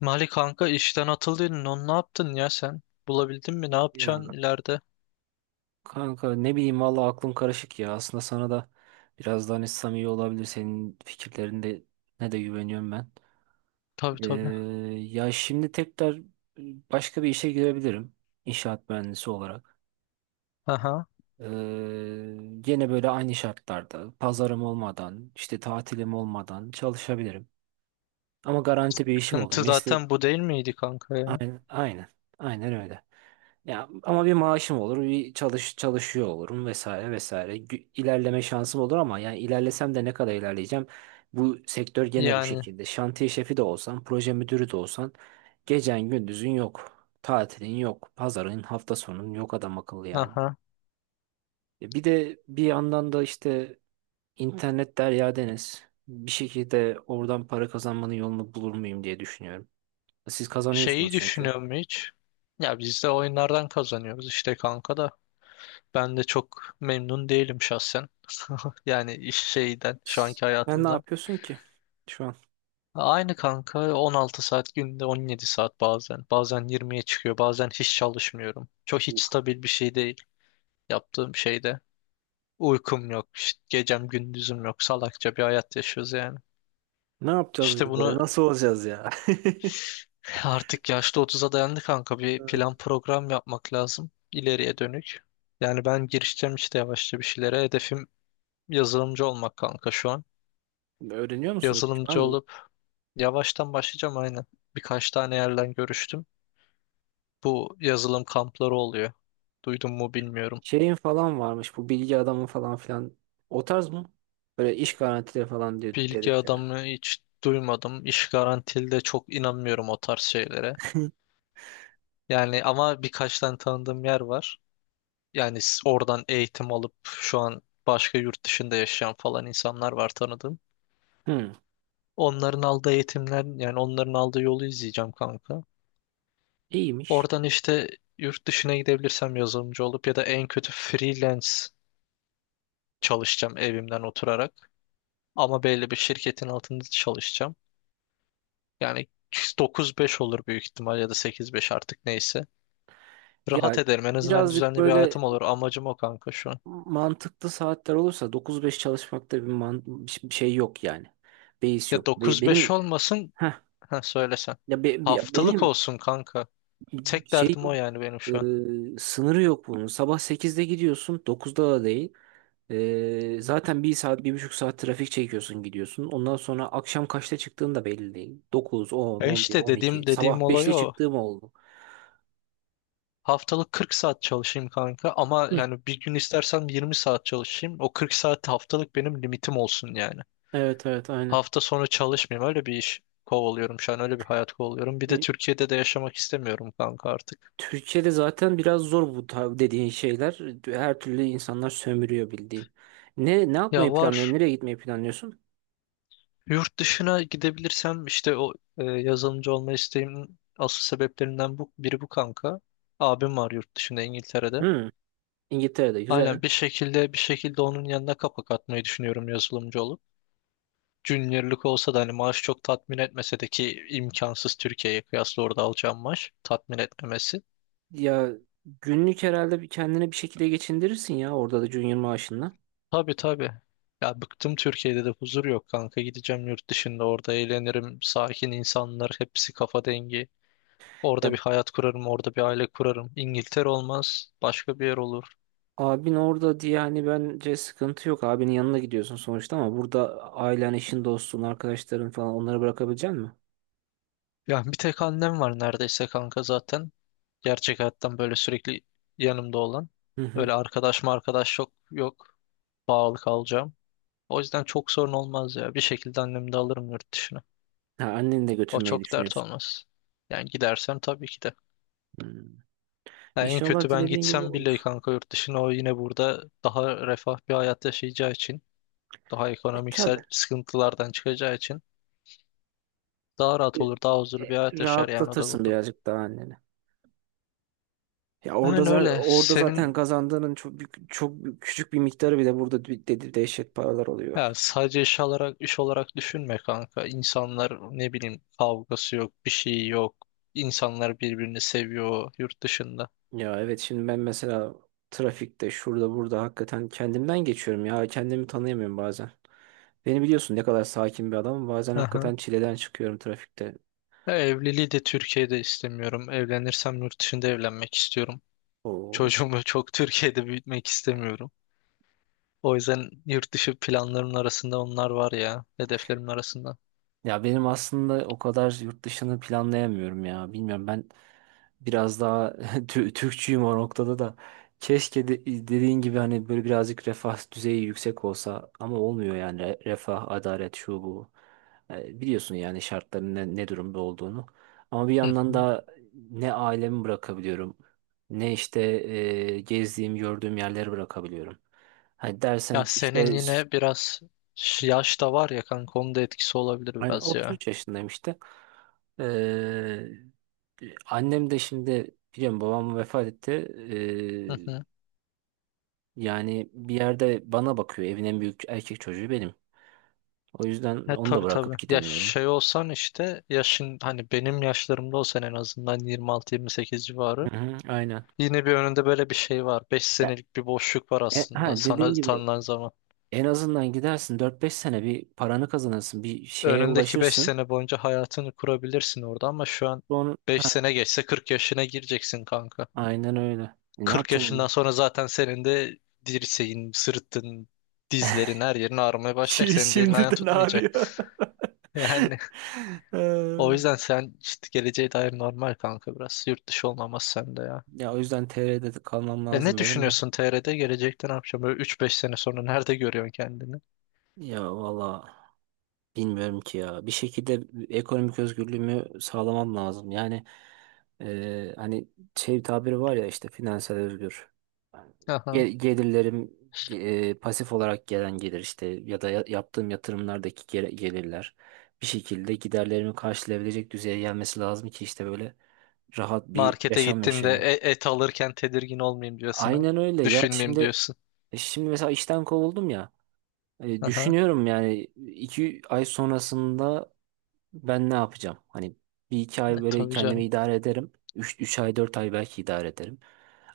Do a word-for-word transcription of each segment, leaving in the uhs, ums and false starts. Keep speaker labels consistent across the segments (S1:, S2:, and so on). S1: Mali kanka, işten atıldın. Onu ne yaptın ya sen? Bulabildin mi? Ne
S2: Ya
S1: yapacaksın ileride?
S2: kanka ne bileyim valla aklım karışık ya. Aslında sana da biraz daha hani samimi olabilir. Senin fikirlerinde ne de güveniyorum ben.
S1: Tabii
S2: Ee,
S1: tabii.
S2: Ya şimdi tekrar başka bir işe girebilirim. İnşaat mühendisi olarak.
S1: Aha.
S2: Ee, Gene böyle aynı şartlarda pazarım olmadan işte tatilim olmadan çalışabilirim. Ama garanti bir işim olur.
S1: Sıkıntı
S2: Mesleği
S1: zaten bu değil miydi kanka ya?
S2: aynen, aynen, aynen öyle. Ya ama bir maaşım olur, bir çalış çalışıyor olurum vesaire vesaire. Gü- İlerleme şansım olur ama yani ilerlesem de ne kadar ilerleyeceğim? Bu sektör gene bu
S1: Yani
S2: şekilde. Şantiye şefi de olsan, proje müdürü de olsan gecen gündüzün yok. Tatilin yok, pazarın, hafta sonun yok adam akıllı yani.
S1: aha.
S2: E Bir de bir yandan da işte internet derya deniz. Bir şekilde oradan para kazanmanın yolunu bulur muyum diye düşünüyorum. Siz
S1: Şeyi
S2: kazanıyorsunuz çünkü.
S1: düşünüyor mu hiç? Ya biz de oyunlardan kazanıyoruz işte kanka da. Ben de çok memnun değilim şahsen. Yani iş şeyden, şu anki
S2: Ben ne
S1: hayatımdan.
S2: yapıyorsun ki şu an?
S1: Aynı kanka, on altı saat günde, on yedi saat bazen. Bazen yirmiye çıkıyor. Bazen hiç çalışmıyorum. Çok hiç stabil bir şey değil yaptığım şeyde. Uykum yok, işte gecem gündüzüm yok. Salakça bir hayat yaşıyoruz yani.
S2: Ne yapacağız
S1: İşte
S2: biz böyle?
S1: bunu
S2: Nasıl olacağız ya?
S1: artık, yaşlı otuza dayandı kanka. Bir
S2: Evet.
S1: plan program yapmak lazım ileriye dönük. Yani ben girişeceğim işte yavaşça bir şeylere. Hedefim yazılımcı olmak kanka şu an.
S2: Öğreniyor musun hiç? Var
S1: Yazılımcı
S2: mı?
S1: olup yavaştan başlayacağım aynen. Birkaç tane yerden görüştüm. Bu yazılım kampları oluyor. Duydun mu bilmiyorum.
S2: Şeyin falan varmış bu bilgi adamı falan filan. O tarz mı? Böyle iş garantileri falan diyor
S1: Bilgi
S2: dedikleri.
S1: adamı hiç duymadım. İş garantili de çok inanmıyorum o tarz şeylere. Yani ama birkaç tane tanıdığım yer var. Yani s- oradan eğitim alıp şu an başka yurt dışında yaşayan falan insanlar var tanıdığım.
S2: Hmm,
S1: Onların aldığı eğitimler, yani onların aldığı yolu izleyeceğim kanka.
S2: iyiymiş.
S1: Oradan işte yurt dışına gidebilirsem yazılımcı olup ya da en kötü freelance çalışacağım, evimden oturarak. Ama belli bir şirketin altında çalışacağım. Yani dokuz beş olur büyük ihtimal, ya da sekiz beş artık neyse. Rahat
S2: Ya
S1: ederim, en azından
S2: birazcık
S1: düzenli bir
S2: böyle
S1: hayatım olur. Amacım o kanka şu an.
S2: mantıklı saatler olursa dokuz beş çalışmakta bir, man bir şey yok yani. Beis
S1: Ya
S2: yok. Be-
S1: dokuz beş
S2: benim
S1: olmasın.
S2: heh,
S1: Ha söylesen.
S2: ya be- be-
S1: Haftalık
S2: benim
S1: olsun kanka. Tek
S2: şey
S1: derdim
S2: yok.
S1: o yani benim şu an.
S2: Ee, sınırı yok bunun. Sabah sekizde gidiyorsun, dokuzda da değil. Ee, zaten bir saat, bir buçuk saat trafik çekiyorsun gidiyorsun. Ondan sonra akşam kaçta çıktığın da belli değil. Dokuz, on,
S1: E
S2: on bir,
S1: işte
S2: on iki.
S1: dediğim dediğim
S2: Sabah
S1: olay
S2: beşte
S1: o.
S2: çıktığım oldu.
S1: Haftalık kırk saat çalışayım kanka, ama
S2: Hı,
S1: yani bir gün istersem yirmi saat çalışayım. O kırk saat haftalık benim limitim olsun yani.
S2: evet evet aynen.
S1: Hafta sonu çalışmayayım, öyle bir iş kovalıyorum şu an, öyle bir hayat kovalıyorum. Bir de
S2: E,
S1: Türkiye'de de yaşamak istemiyorum kanka artık.
S2: Türkiye'de zaten biraz zor bu tar- dediğin şeyler. Her türlü insanlar sömürüyor bildiğin. Ne ne
S1: Ya
S2: yapmayı planlıyorsun?
S1: var,
S2: Nereye gitmeyi planlıyorsun?
S1: yurt dışına gidebilirsem işte o e, yazılımcı olma isteğimin asıl sebeplerinden bu, biri bu kanka. Abim var yurt dışında, İngiltere'de.
S2: Hı, İngiltere'de güzel.
S1: Aynen, bir şekilde bir şekilde onun yanına kapak atmayı düşünüyorum yazılımcı olup. Junior'lık olsa da, hani maaş çok tatmin etmese de, ki imkansız Türkiye'ye kıyasla orada alacağım maaş tatmin etmemesi.
S2: Ya günlük herhalde bir kendine bir şekilde geçindirirsin ya orada da junior maaşınla.
S1: Tabii tabii. Ya bıktım, Türkiye'de de huzur yok kanka, gideceğim yurt dışında, orada eğlenirim, sakin insanlar, hepsi kafa dengi. Orada bir hayat kurarım, orada bir aile kurarım. İngiltere olmaz, başka bir yer olur.
S2: Abin orada diye hani bence sıkıntı yok. Abinin yanına gidiyorsun sonuçta ama burada ailen, eşin, dostun, arkadaşların falan onları bırakabilecek misin?
S1: Yani bir tek annem var neredeyse kanka zaten. Gerçek hayattan böyle sürekli yanımda olan.
S2: Hı hı.
S1: Öyle arkadaş mı, arkadaş yok, yok. Bağlı kalacağım. O yüzden çok sorun olmaz ya. Bir şekilde annemi de alırım yurt dışına.
S2: Ha, anneni de
S1: O
S2: götürmeyi
S1: çok dert
S2: düşünüyorsun.
S1: olmaz. Yani gidersem tabii ki de.
S2: Hmm.
S1: Yani en
S2: İnşallah
S1: kötü ben
S2: dilediğin gibi
S1: gitsem bile
S2: olur.
S1: kanka yurt dışına, o yine burada daha refah bir hayat yaşayacağı için, daha
S2: E,
S1: ekonomiksel
S2: tabii.
S1: sıkıntılardan çıkacağı için daha
S2: E,
S1: rahat olur, daha huzurlu
S2: e,
S1: bir hayat yaşar yani o da
S2: Rahatlatırsın
S1: burada.
S2: birazcık daha anneni. Ya orada
S1: Yani
S2: za-
S1: öyle.
S2: orada zaten
S1: Senin.
S2: kazandığının çok büyük- çok büyük- küçük bir miktarı bile burada de de- dehşet paralar oluyor.
S1: Ya sadece iş olarak iş olarak düşünme kanka. İnsanlar, ne bileyim, kavgası yok, bir şey yok. İnsanlar birbirini seviyor yurt dışında.
S2: Ya evet şimdi ben mesela trafikte şurada burada hakikaten kendimden geçiyorum ya kendimi tanıyamıyorum bazen. Beni biliyorsun ne kadar sakin bir adamım. Bazen
S1: Aha.
S2: hakikaten çileden çıkıyorum trafikte.
S1: Ya evliliği de Türkiye'de istemiyorum. Evlenirsem yurt dışında evlenmek istiyorum.
S2: Oo.
S1: Çocuğumu çok Türkiye'de büyütmek istemiyorum. O yüzden yurt dışı planlarımın arasında onlar var ya, hedeflerimin arasında.
S2: Ya benim aslında o kadar yurt dışını planlayamıyorum ya. Bilmiyorum ben biraz daha. Tü- Türkçüyüm o noktada da. Keşke de, dediğin gibi hani böyle birazcık refah düzeyi yüksek olsa ama olmuyor yani. Re- refah, adalet şu bu. E, biliyorsun yani şartların ne, ne durumda olduğunu. Ama bir
S1: Hı
S2: yandan
S1: hı.
S2: da ne ailemi bırakabiliyorum ne işte e, gezdiğim gördüğüm yerleri bırakabiliyorum. Hani dersen
S1: Ya
S2: ki
S1: senin
S2: işte.
S1: yine biraz ş- yaş da var ya kanka, onun da etkisi olabilir
S2: Aynen,
S1: biraz ya.
S2: otuz üç yaşındayım işte. Ee, Annem de şimdi biliyorum babam vefat etti.
S1: Hı hı.
S2: Ee, yani bir yerde bana bakıyor. Evin en büyük erkek çocuğu benim. O yüzden
S1: Ya
S2: onu da
S1: tabii tabii.
S2: bırakıp
S1: Ya
S2: gidemiyorum.
S1: şey olsan işte, yaşın hani benim yaşlarımda olsan, en azından yirmi altı yirmi sekiz civarı.
S2: Hı hı, aynen.
S1: Yine bir önünde böyle bir şey var. beş
S2: Ya,
S1: senelik bir boşluk var
S2: e,
S1: aslında
S2: ha,
S1: sana
S2: dediğin gibi
S1: tanınan zaman.
S2: en azından gidersin dört beş sene bir paranı kazanırsın. Bir şeye
S1: Önündeki beş
S2: ulaşırsın.
S1: sene boyunca hayatını kurabilirsin orada, ama şu an
S2: Sonra,
S1: beş
S2: ha,
S1: sene geçse kırk yaşına gireceksin kanka.
S2: aynen öyle. E, Ne
S1: kırk
S2: yapacağım
S1: yaşından
S2: onu?
S1: sonra zaten senin de dirseğin, sırtın, dizlerin, her yerin ağrımaya başlayacak.
S2: Şi-
S1: Senin de elin ayağın
S2: Şimdiden
S1: tutmayacak.
S2: ağrıyor.
S1: Yani, o
S2: Ee,
S1: yüzden sen işte geleceğe dair normal kanka biraz. Yurt dışı olmaması sende ya.
S2: Ya o yüzden T R'de de kalmam
S1: E, ne
S2: lazım benim de.
S1: düşünüyorsun T R'de? Gelecekte ne yapacağım? Böyle üç beş sene sonra nerede görüyorsun kendini?
S2: Ya valla bilmiyorum ki ya. Bir şekilde ekonomik özgürlüğümü sağlamam lazım. Yani e, hani şey bir tabiri var ya işte finansal özgür.
S1: Aha.
S2: Ge- Gelirlerim, e, pasif olarak gelen gelir işte ya da ya- yaptığım yatırımlardaki gel- gelirler bir şekilde giderlerimi karşılayabilecek düzeye gelmesi lazım ki işte böyle rahat bir
S1: Markete
S2: yaşam
S1: gittiğimde
S2: yaşayayım.
S1: e- et alırken tedirgin olmayayım diyorsun ha.
S2: Aynen öyle ya
S1: Düşünmeyeyim
S2: şimdi,
S1: diyorsun.
S2: e, şimdi mesela işten kovuldum ya. E,
S1: Aha.
S2: düşünüyorum yani iki ay sonrasında ben ne yapacağım? Hani bir iki
S1: E,
S2: ay böyle
S1: tabii canım.
S2: kendimi idare ederim. Üç, üç ay dört ay belki idare ederim.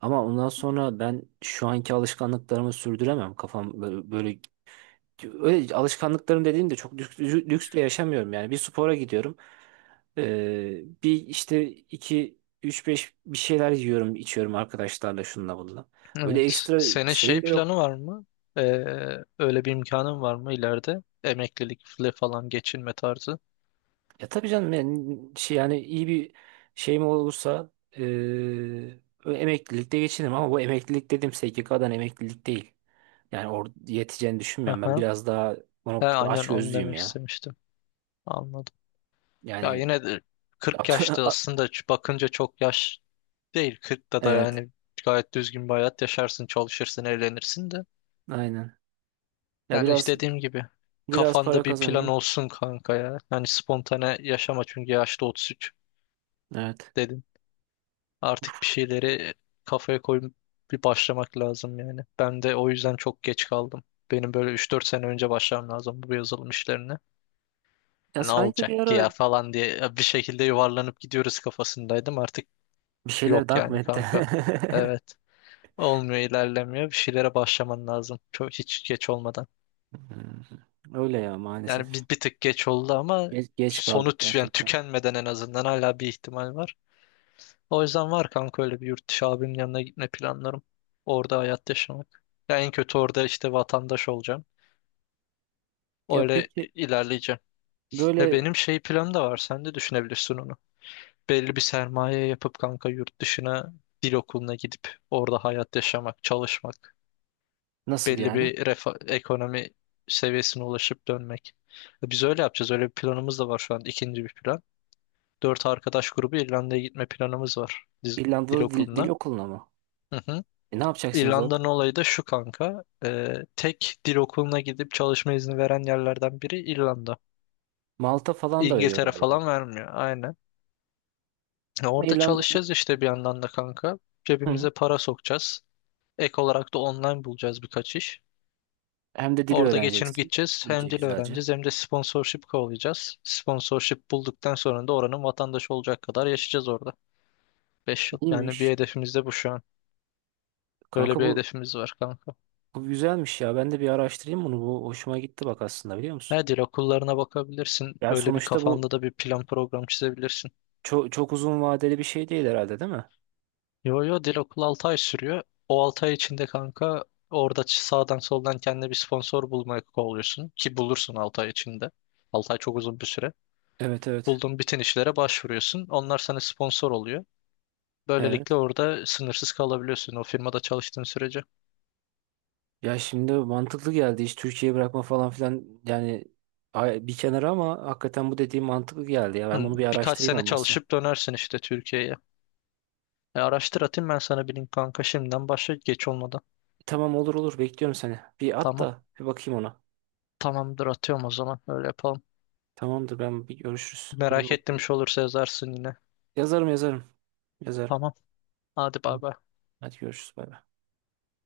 S2: Ama ondan sonra ben şu anki alışkanlıklarımı sürdüremem. Kafam böyle, böyle öyle alışkanlıklarım dediğimde çok lüks, lüks de yaşamıyorum yani. Bir spora gidiyorum. Ee, bir işte iki üç beş bir şeyler yiyorum içiyorum arkadaşlarla şununla bununla. Öyle
S1: Evet.
S2: ekstra
S1: Senin şey
S2: şeyim de
S1: planı
S2: yok.
S1: var mı? Ee, Öyle bir imkanın var mı ileride? Emeklilikle falan geçinme tarzı.
S2: Ya tabii canım yani, şey, yani iyi bir şeyim olursa eee, emeklilikte geçinirim ama bu emeklilik dediğim S G K'dan emeklilik değil. Yani or yeteceğini düşünmüyorum ben
S1: Aha.
S2: biraz daha bu
S1: He,
S2: noktada
S1: aynen onu
S2: açgözlüyüm
S1: demek
S2: ya.
S1: istemiştim. Anladım. Ya
S2: Yani
S1: yine de kırk yaşta aslında ç- bakınca çok yaş değil. kırkta da
S2: evet
S1: yani gayet düzgün bir hayat yaşarsın, çalışırsın, eğlenirsin de.
S2: aynen. Ya
S1: Yani işte
S2: biraz
S1: dediğim gibi,
S2: biraz
S1: kafanda
S2: para
S1: bir plan
S2: kazanayım.
S1: olsun kanka ya. Yani spontane yaşama, çünkü yaşta otuz üç
S2: Evet.
S1: dedim. Artık bir şeyleri kafaya koyup bir başlamak lazım yani. Ben de o yüzden çok geç kaldım. Benim böyle üç dört sene önce başlamam lazım bu yazılım işlerine.
S2: Ya
S1: Ne
S2: sanki bir
S1: olacak ki
S2: ara
S1: ya falan diye bir şekilde yuvarlanıp gidiyoruz kafasındaydım. Artık
S2: bir şeyler
S1: yok
S2: dank mı
S1: yani
S2: etti?
S1: kanka. Evet. Olmuyor, ilerlemiyor. Bir şeylere başlaman lazım. Çok hiç geç olmadan.
S2: Hmm. Öyle ya
S1: Yani bir,
S2: maalesef.
S1: bir tık geç oldu, ama
S2: Geç, geç
S1: sonu
S2: kaldık
S1: tü- yani
S2: gerçekten.
S1: tükenmeden en azından hala bir ihtimal var. O yüzden var kanka, öyle bir yurt dışı abimin yanına gitme planlarım. Orada hayat yaşamak. Ya en kötü orada işte vatandaş olacağım.
S2: Ya
S1: Öyle
S2: peki
S1: ilerleyeceğim. Ve
S2: böyle,
S1: benim şey planım da var. Sen de düşünebilirsin onu. Belli bir sermaye yapıp kanka yurt dışına dil okuluna gidip orada hayat yaşamak, çalışmak.
S2: nasıl
S1: Belli
S2: yani?
S1: bir refa- ekonomi seviyesine ulaşıp dönmek. Biz öyle yapacağız. Öyle bir planımız da var şu an. İkinci bir plan. Dört arkadaş grubu İrlanda'ya gitme planımız var. Diz-. Dil
S2: İrlanda'da dil, dil
S1: okuluna.
S2: okuluna mı?
S1: Hı hı.
S2: E, ne yapacaksınız orada?
S1: İrlanda'nın olayı da şu kanka. Ee, tek dil okuluna gidip çalışma izni veren yerlerden biri İrlanda.
S2: Malta falan da veriyor
S1: İngiltere
S2: galiba.
S1: falan vermiyor. Aynen. Ya
S2: Ama
S1: orada
S2: İrlanda'ya.
S1: çalışacağız işte bir yandan da kanka.
S2: Hı,
S1: Cebimize para sokacağız. Ek olarak da online bulacağız birkaç iş.
S2: hem de dili
S1: Orada geçinip
S2: öğreneceksin.
S1: gideceğiz. Hem
S2: İyice
S1: dil
S2: güzelce.
S1: öğreneceğiz hem de sponsorship kovalayacağız. Sponsorship bulduktan sonra da oranın vatandaşı olacak kadar yaşayacağız orada. Beş yıl. Yani bir
S2: İyiymiş.
S1: hedefimiz de bu şu an. Böyle
S2: Kanka
S1: bir
S2: bu,
S1: hedefimiz var kanka.
S2: bu güzelmiş ya. Ben de bir araştırayım bunu. Bu hoşuma gitti bak aslında biliyor musun?
S1: He, dil okullarına bakabilirsin.
S2: Yani
S1: Öyle bir
S2: sonuçta bu
S1: kafanda da bir plan program çizebilirsin.
S2: çok, çok uzun vadeli bir şey değil herhalde değil mi?
S1: Yo yo, dil okulu altı ay sürüyor. O altı ay içinde kanka orada ç- sağdan soldan kendine bir sponsor bulmaya kovalıyorsun. Ki bulursun altı ay içinde. altı ay çok uzun bir süre.
S2: Evet evet.
S1: Bulduğun bütün işlere başvuruyorsun. Onlar sana sponsor oluyor.
S2: Evet.
S1: Böylelikle orada sınırsız kalabiliyorsun, o firmada çalıştığın sürece.
S2: Ya şimdi mantıklı geldi. Hiç Türkiye'yi bırakma falan filan yani ay- bir kenara ama hakikaten bu dediğim mantıklı geldi ya. Ben
S1: Hı,
S2: bunu bir
S1: birkaç
S2: araştırayım
S1: sene
S2: olmazsa.
S1: çalışıp dönersin işte Türkiye'ye. E, araştır, atayım ben sana bir link kanka, şimdiden başla geç olmadan.
S2: Tamam olur olur bekliyorum seni. Bir at
S1: Tamam.
S2: da bir bakayım ona.
S1: Tamamdır, atıyorum o zaman, öyle yapalım.
S2: Tamamdır ben bir görüşürüz.
S1: Merak ettim, bir şey olursa yazarsın yine.
S2: Yazarım yazarım. Yazarım.
S1: Tamam. Hadi bay
S2: Tamam.
S1: bay.
S2: Hadi görüşürüz bay bay.